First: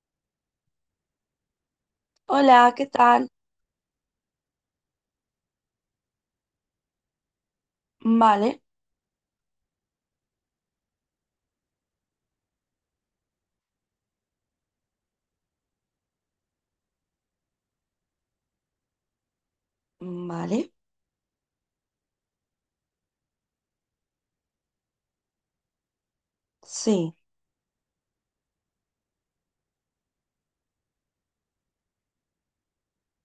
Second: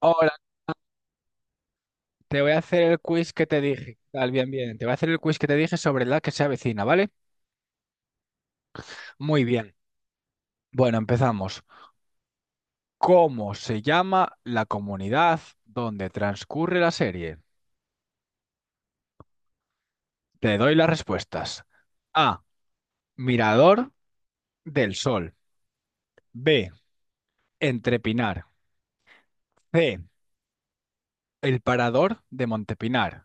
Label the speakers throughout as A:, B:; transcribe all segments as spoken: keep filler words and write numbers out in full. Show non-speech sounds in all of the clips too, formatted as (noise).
A: Hola, te voy a
B: Hola,
A: hacer
B: ¿qué
A: el
B: tal?
A: quiz que te dije. Tal, bien, bien. Te voy a hacer el quiz que te dije sobre la que se avecina, ¿vale?
B: Vale,
A: Muy bien. Bueno, empezamos. ¿Cómo se llama la comunidad donde transcurre la serie? Te
B: vale,
A: doy las respuestas. A. Mirador del Sol. B.
B: sí.
A: Entrepinar. C. El Parador de Montepinar.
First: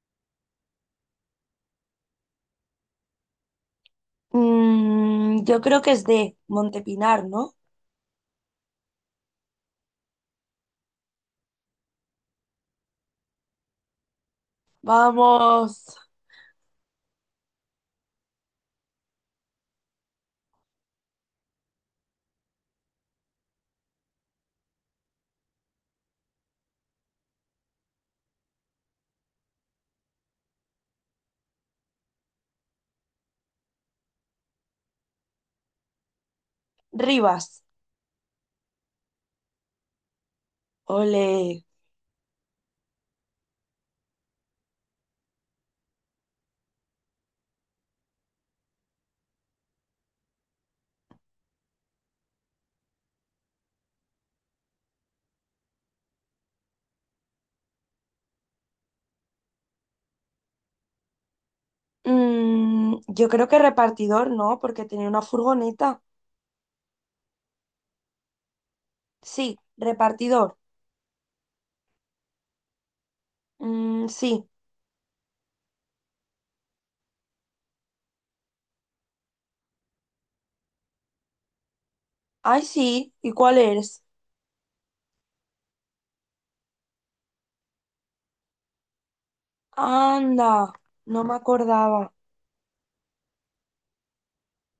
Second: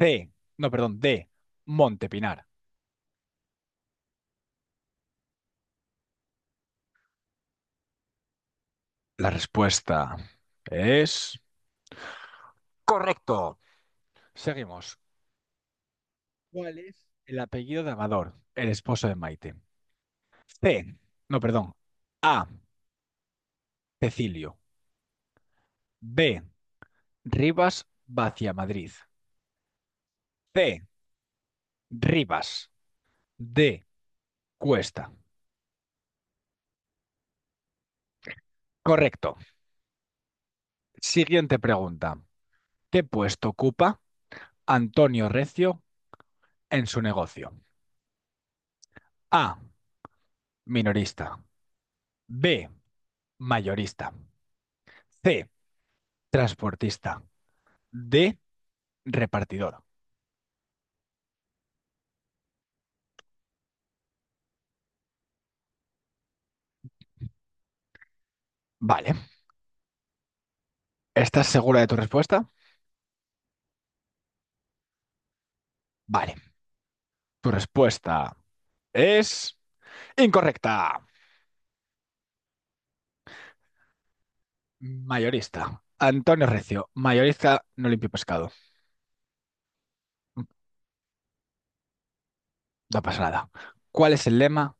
A: C. No, perdón, D. Montepinar.
B: Mm, yo creo que es de Montepinar, ¿no?
A: La respuesta es... Correcto. Seguimos.
B: Vamos,
A: ¿Cuál es el apellido de Amador, el esposo de Maite? C. No, perdón. A. Cecilio. B. Rivas Madrid. C. Rivas. D. Cuesta.
B: Rivas.
A: Correcto. Siguiente
B: Ole.
A: pregunta. ¿Qué puesto ocupa Antonio Recio en su negocio? A. Minorista. B. Mayorista. C. Transportista. D. Repartidor.
B: Mm, yo creo que repartidor, ¿no? Porque tenía una furgoneta.
A: Vale.
B: Sí, repartidor.
A: ¿Estás segura de tu respuesta?
B: Mm, sí.
A: Vale. Tu respuesta es incorrecta.
B: Ay, sí. ¿Y cuál eres?
A: Mayorista. Antonio Recio, mayorista no limpio pescado.
B: Anda, no me acordaba.
A: No pasa nada. ¿Cuál es el lema?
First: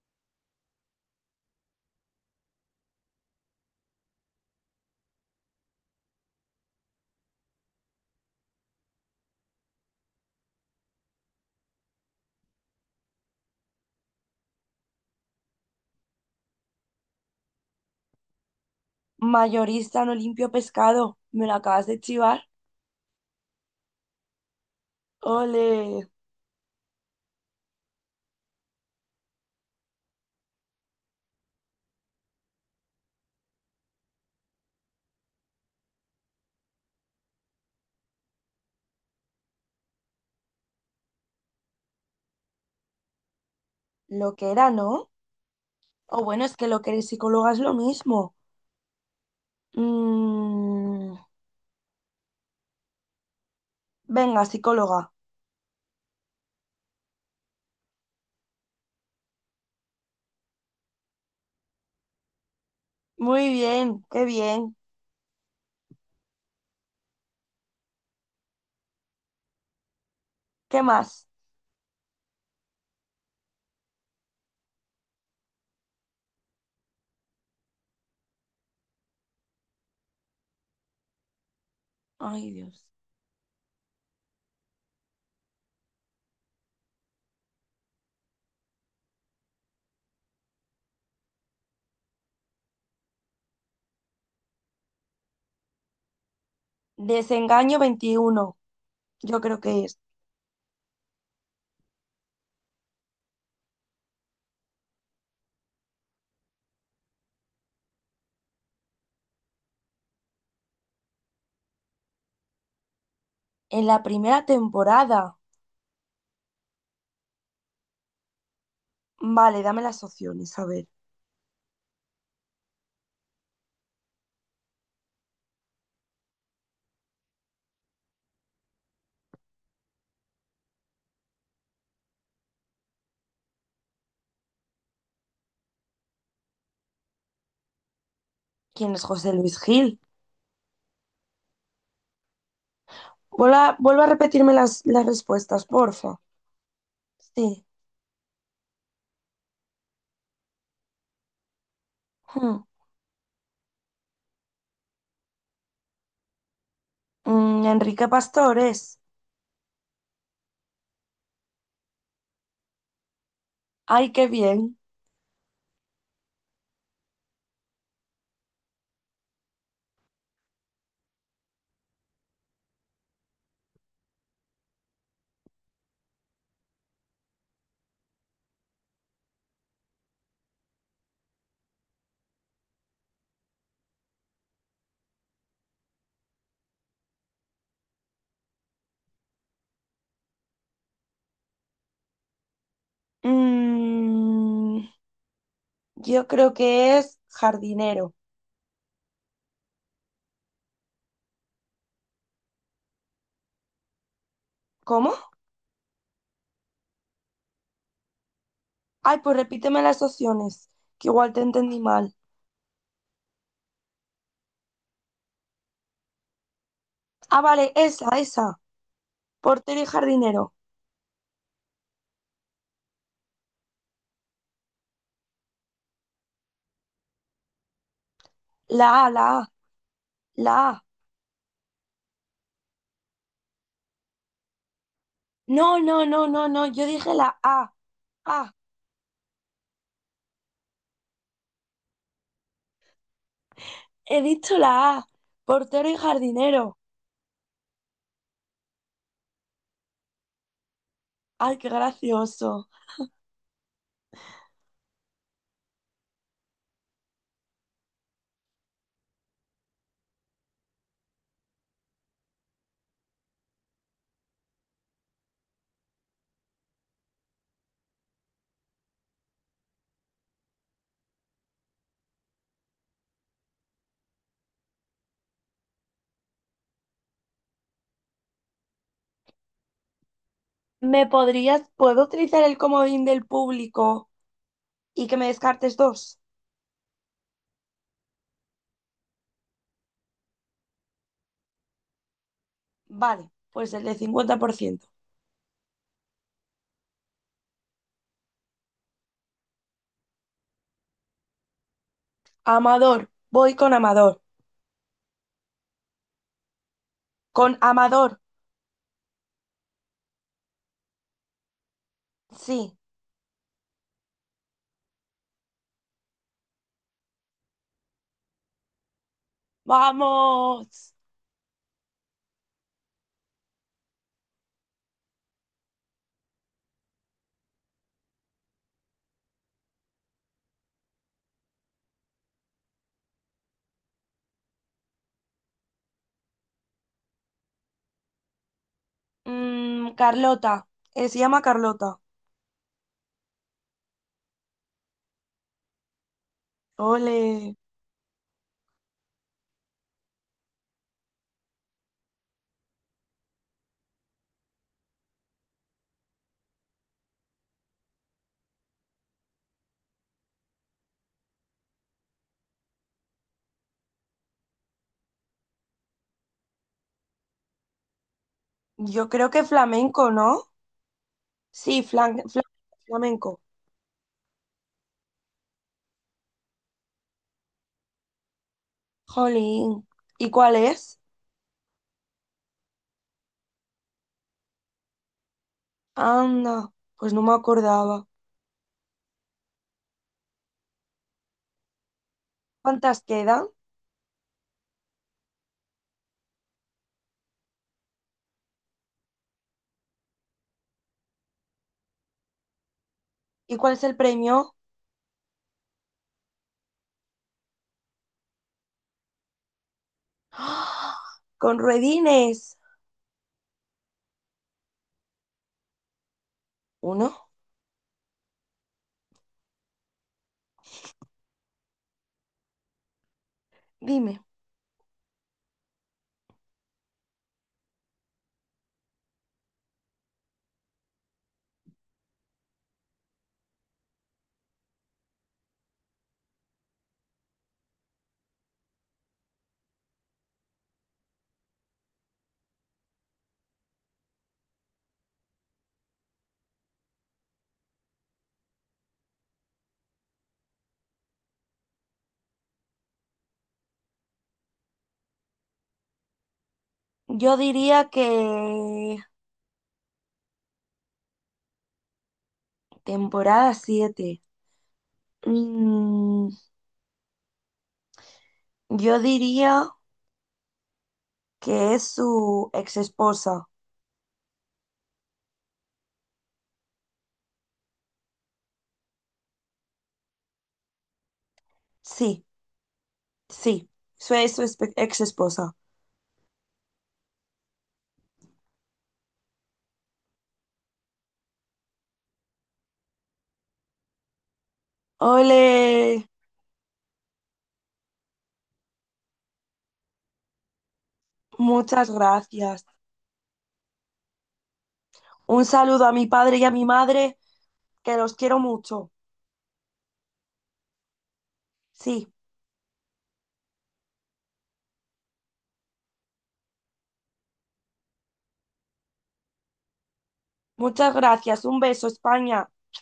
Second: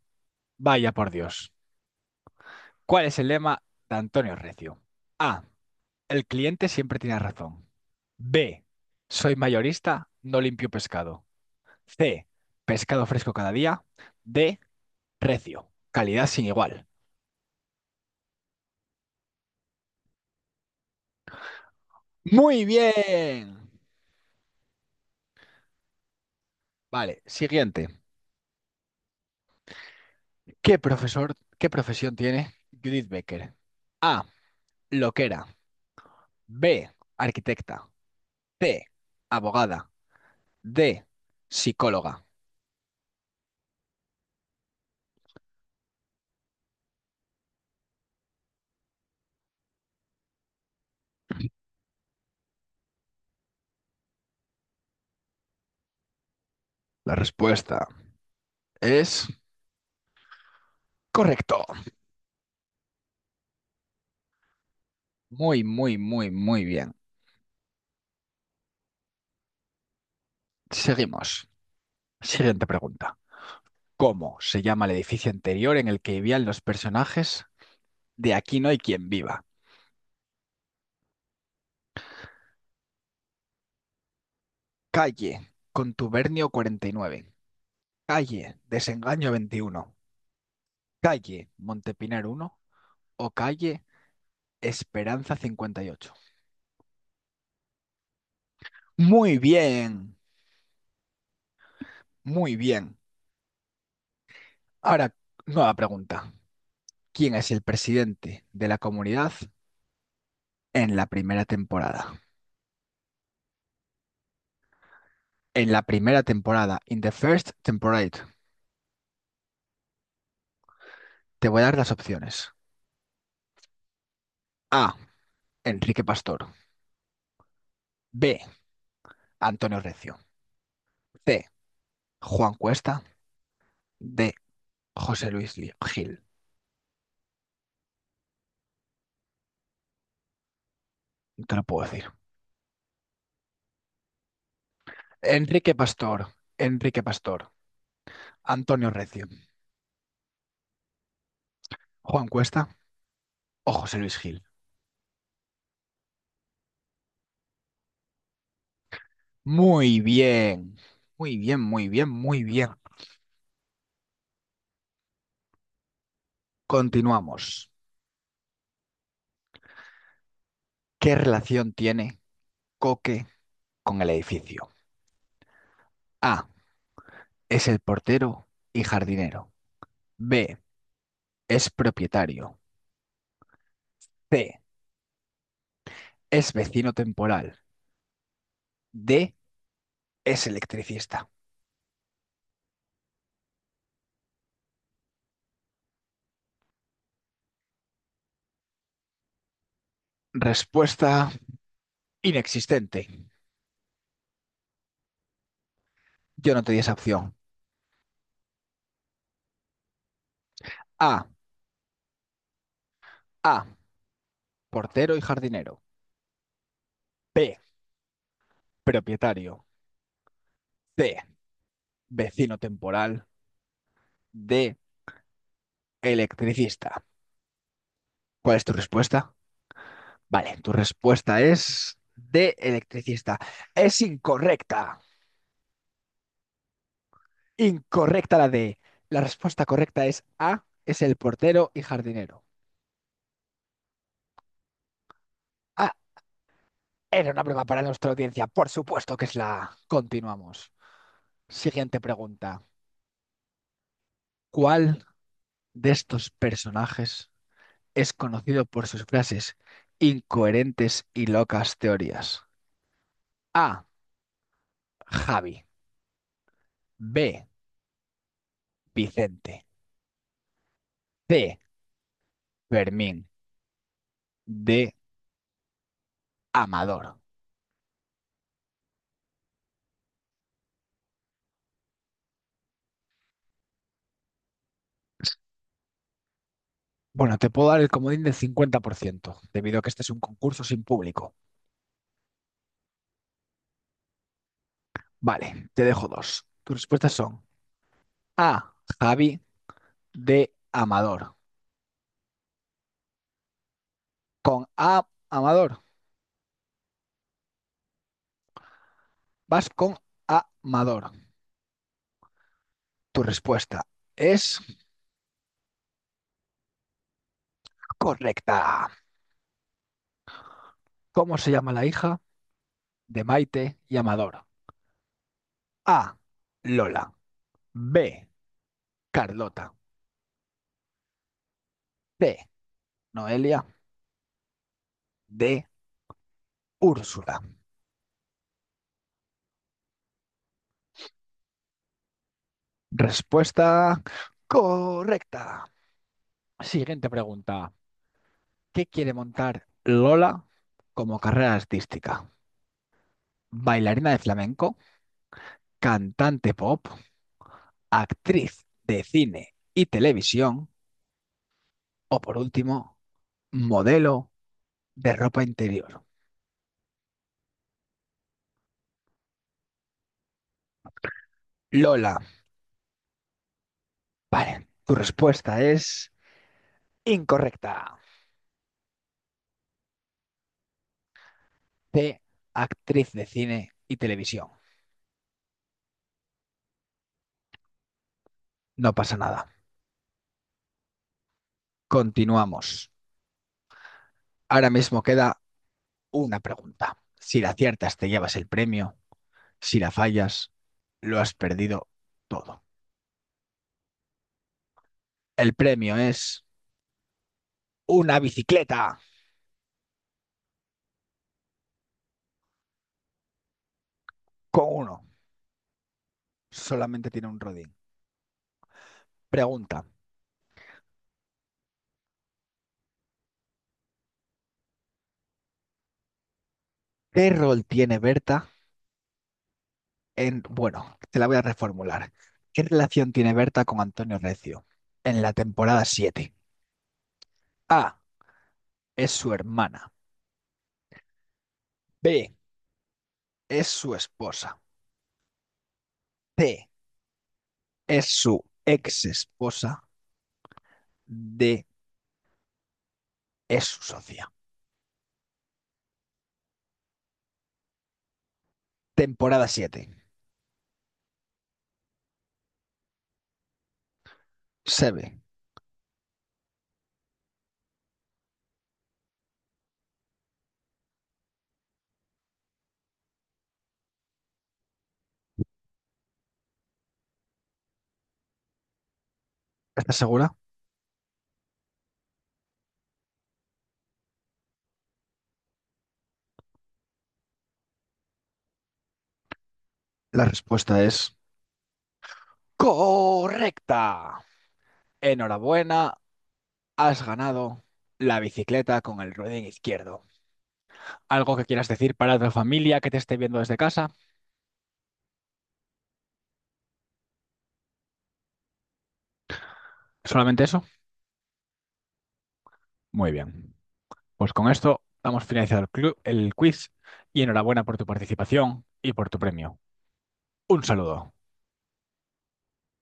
A: Vaya por Dios. ¿Cuál es el lema de Antonio Recio? A. El cliente siempre tiene razón. B. Soy mayorista, no limpio pescado. C. Pescado fresco cada día. D. Recio. Calidad sin igual.
B: Mayorista, no limpio pescado. Me lo acabas de chivar.
A: Muy bien.
B: Ole.
A: Vale, siguiente. ¿Qué profesor, ¿qué profesión tiene Judith Becker? A. Loquera. B, arquitecta. C, abogada. D, psicóloga.
B: Lo que era, ¿no? O bueno, es que lo que eres psicóloga es lo mismo. Mm, venga, psicóloga.
A: La respuesta es correcto.
B: Muy bien, qué bien.
A: Muy, muy, muy, muy bien.
B: ¿Qué más?
A: Seguimos. Siguiente pregunta. ¿Cómo se llama el edificio anterior en el que vivían los personajes de Aquí no hay quien viva?
B: Ay, Dios.
A: Calle Contubernio cuarenta y nueve, calle Desengaño veintiuno, calle Montepinar uno, o calle Esperanza cincuenta y ocho.
B: Desengaño veintiuno.
A: Muy
B: Yo creo que es.
A: bien, muy bien. Ahora, nueva pregunta. ¿Quién es el presidente de la comunidad en la primera temporada?
B: En la primera temporada.
A: En la primera temporada, in the first temporada,
B: Vale, dame las opciones, a ver.
A: te voy a dar las opciones. A. Enrique Pastor. B. Antonio Recio. C. Juan Cuesta. D. José Luis Li- Gil.
B: ¿Quién es José Luis Gil?
A: No te lo puedo decir.
B: Vuelva, vuelve a repetirme las, las respuestas,
A: Enrique Pastor.
B: porfa.
A: Enrique Pastor.
B: Sí.
A: Antonio Recio. Juan
B: Hmm.
A: Cuesta o José Luis Gil.
B: Mm, Enrique Pastores.
A: Muy bien. Muy bien, muy bien, muy bien.
B: Ay, qué bien.
A: Continuamos. ¿Qué relación tiene Coque con el edificio? A. Es el portero y jardinero. B. Es propietario. C. Es vecino temporal. D. Es electricista.
B: Mm, yo creo que es jardinero.
A: Respuesta inexistente.
B: ¿Cómo?
A: Yo no te di esa opción.
B: Ay, pues repíteme las opciones, que
A: A.
B: igual te entendí mal.
A: A. Portero y jardinero.
B: Ah,
A: B.
B: vale, esa, esa.
A: Propietario.
B: Portero y jardinero.
A: C. Vecino temporal. D. Electricista. ¿Cuál es tu
B: La A, la
A: respuesta?
B: A,
A: Vale,
B: la
A: tu
B: A.
A: respuesta es D. Electricista. Es incorrecta.
B: No, no, no, no, no. Yo dije la A.
A: Incorrecta la
B: Ah,
A: D. La respuesta correcta es A, es el portero y jardinero.
B: he dicho la A. Portero
A: Ah,
B: y jardinero.
A: era una prueba para nuestra audiencia, por supuesto que es la A. Continuamos.
B: Ay, qué
A: Siguiente pregunta.
B: gracioso.
A: ¿Cuál de estos personajes es conocido por sus frases incoherentes y locas teorías? A, Javi. B, Vicente. C, Fermín. D, Amador.
B: ¿Me podrías, puedo utilizar el comodín del público y que me descartes dos?
A: Bueno, te puedo dar el comodín del cincuenta por ciento, debido a que este es un concurso sin público.
B: Vale, pues el de cincuenta por ciento.
A: Vale, te dejo dos. Tus respuestas son A, Javi, D, Amador.
B: Amador, voy con Amador.
A: Con A, Amador.
B: Con Amador,
A: Vas con A, Amador.
B: sí.
A: Tu respuesta es correcta.
B: ¡Vamos!
A: ¿Cómo se llama la hija de Maite y Amador? A, Lola. B, Carlota. C, Noelia. D, Úrsula.
B: Mm, Carlota, eh, se llama Carlota.
A: Respuesta correcta. Siguiente
B: Ole,
A: pregunta. ¿Qué quiere montar Lola como carrera artística? Bailarina de flamenco, cantante pop, actriz de cine y televisión o, por último, modelo de ropa interior.
B: yo creo que flamenco, ¿no? Sí,
A: Lola,
B: flan- flan- flamenco.
A: vale, tu respuesta es incorrecta.
B: Jolín, ¿y cuál es?
A: C, actriz de cine y televisión.
B: Anda, pues no me acordaba.
A: No pasa nada. Continuamos.
B: ¿Cuántas quedan?
A: Ahora mismo queda una pregunta. Si la aciertas te llevas el premio, si la fallas, lo has perdido todo.
B: ¿Y cuál es el premio?
A: El premio es una bicicleta.
B: (gasps) ¡Ah! Con ruedines.
A: Con uno. Solamente tiene
B: ¿Uno?
A: un rodín. Pregunta.
B: Dime.
A: ¿Qué rol tiene Berta en... Bueno, te la voy a reformular. ¿Qué relación tiene Berta con Antonio Recio en la temporada siete? A. Es su hermana. B. Es su esposa. C. Es su ex esposa. D. Es su socia.
B: Yo diría que
A: Temporada siete.
B: temporada siete.
A: Se ve.
B: Yo diría que es su ex esposa.
A: ¿Estás segura?
B: Sí. Sí, soy su espe- ex esposa.
A: La respuesta es correcta.
B: Ole,
A: Enhorabuena. Has ganado la bicicleta con el ruedín izquierdo. ¿Algo que quieras
B: muchas
A: decir para tu
B: gracias.
A: familia que te esté viendo desde casa?
B: Un saludo a mi padre y a mi madre, que los quiero mucho.
A: ¿Solamente eso?
B: Sí,
A: Muy bien. Pues con esto damos finalizado el, clu- el quiz, y enhorabuena por tu participación y por tu premio. Un
B: muchas
A: saludo.
B: gracias. Un beso, España.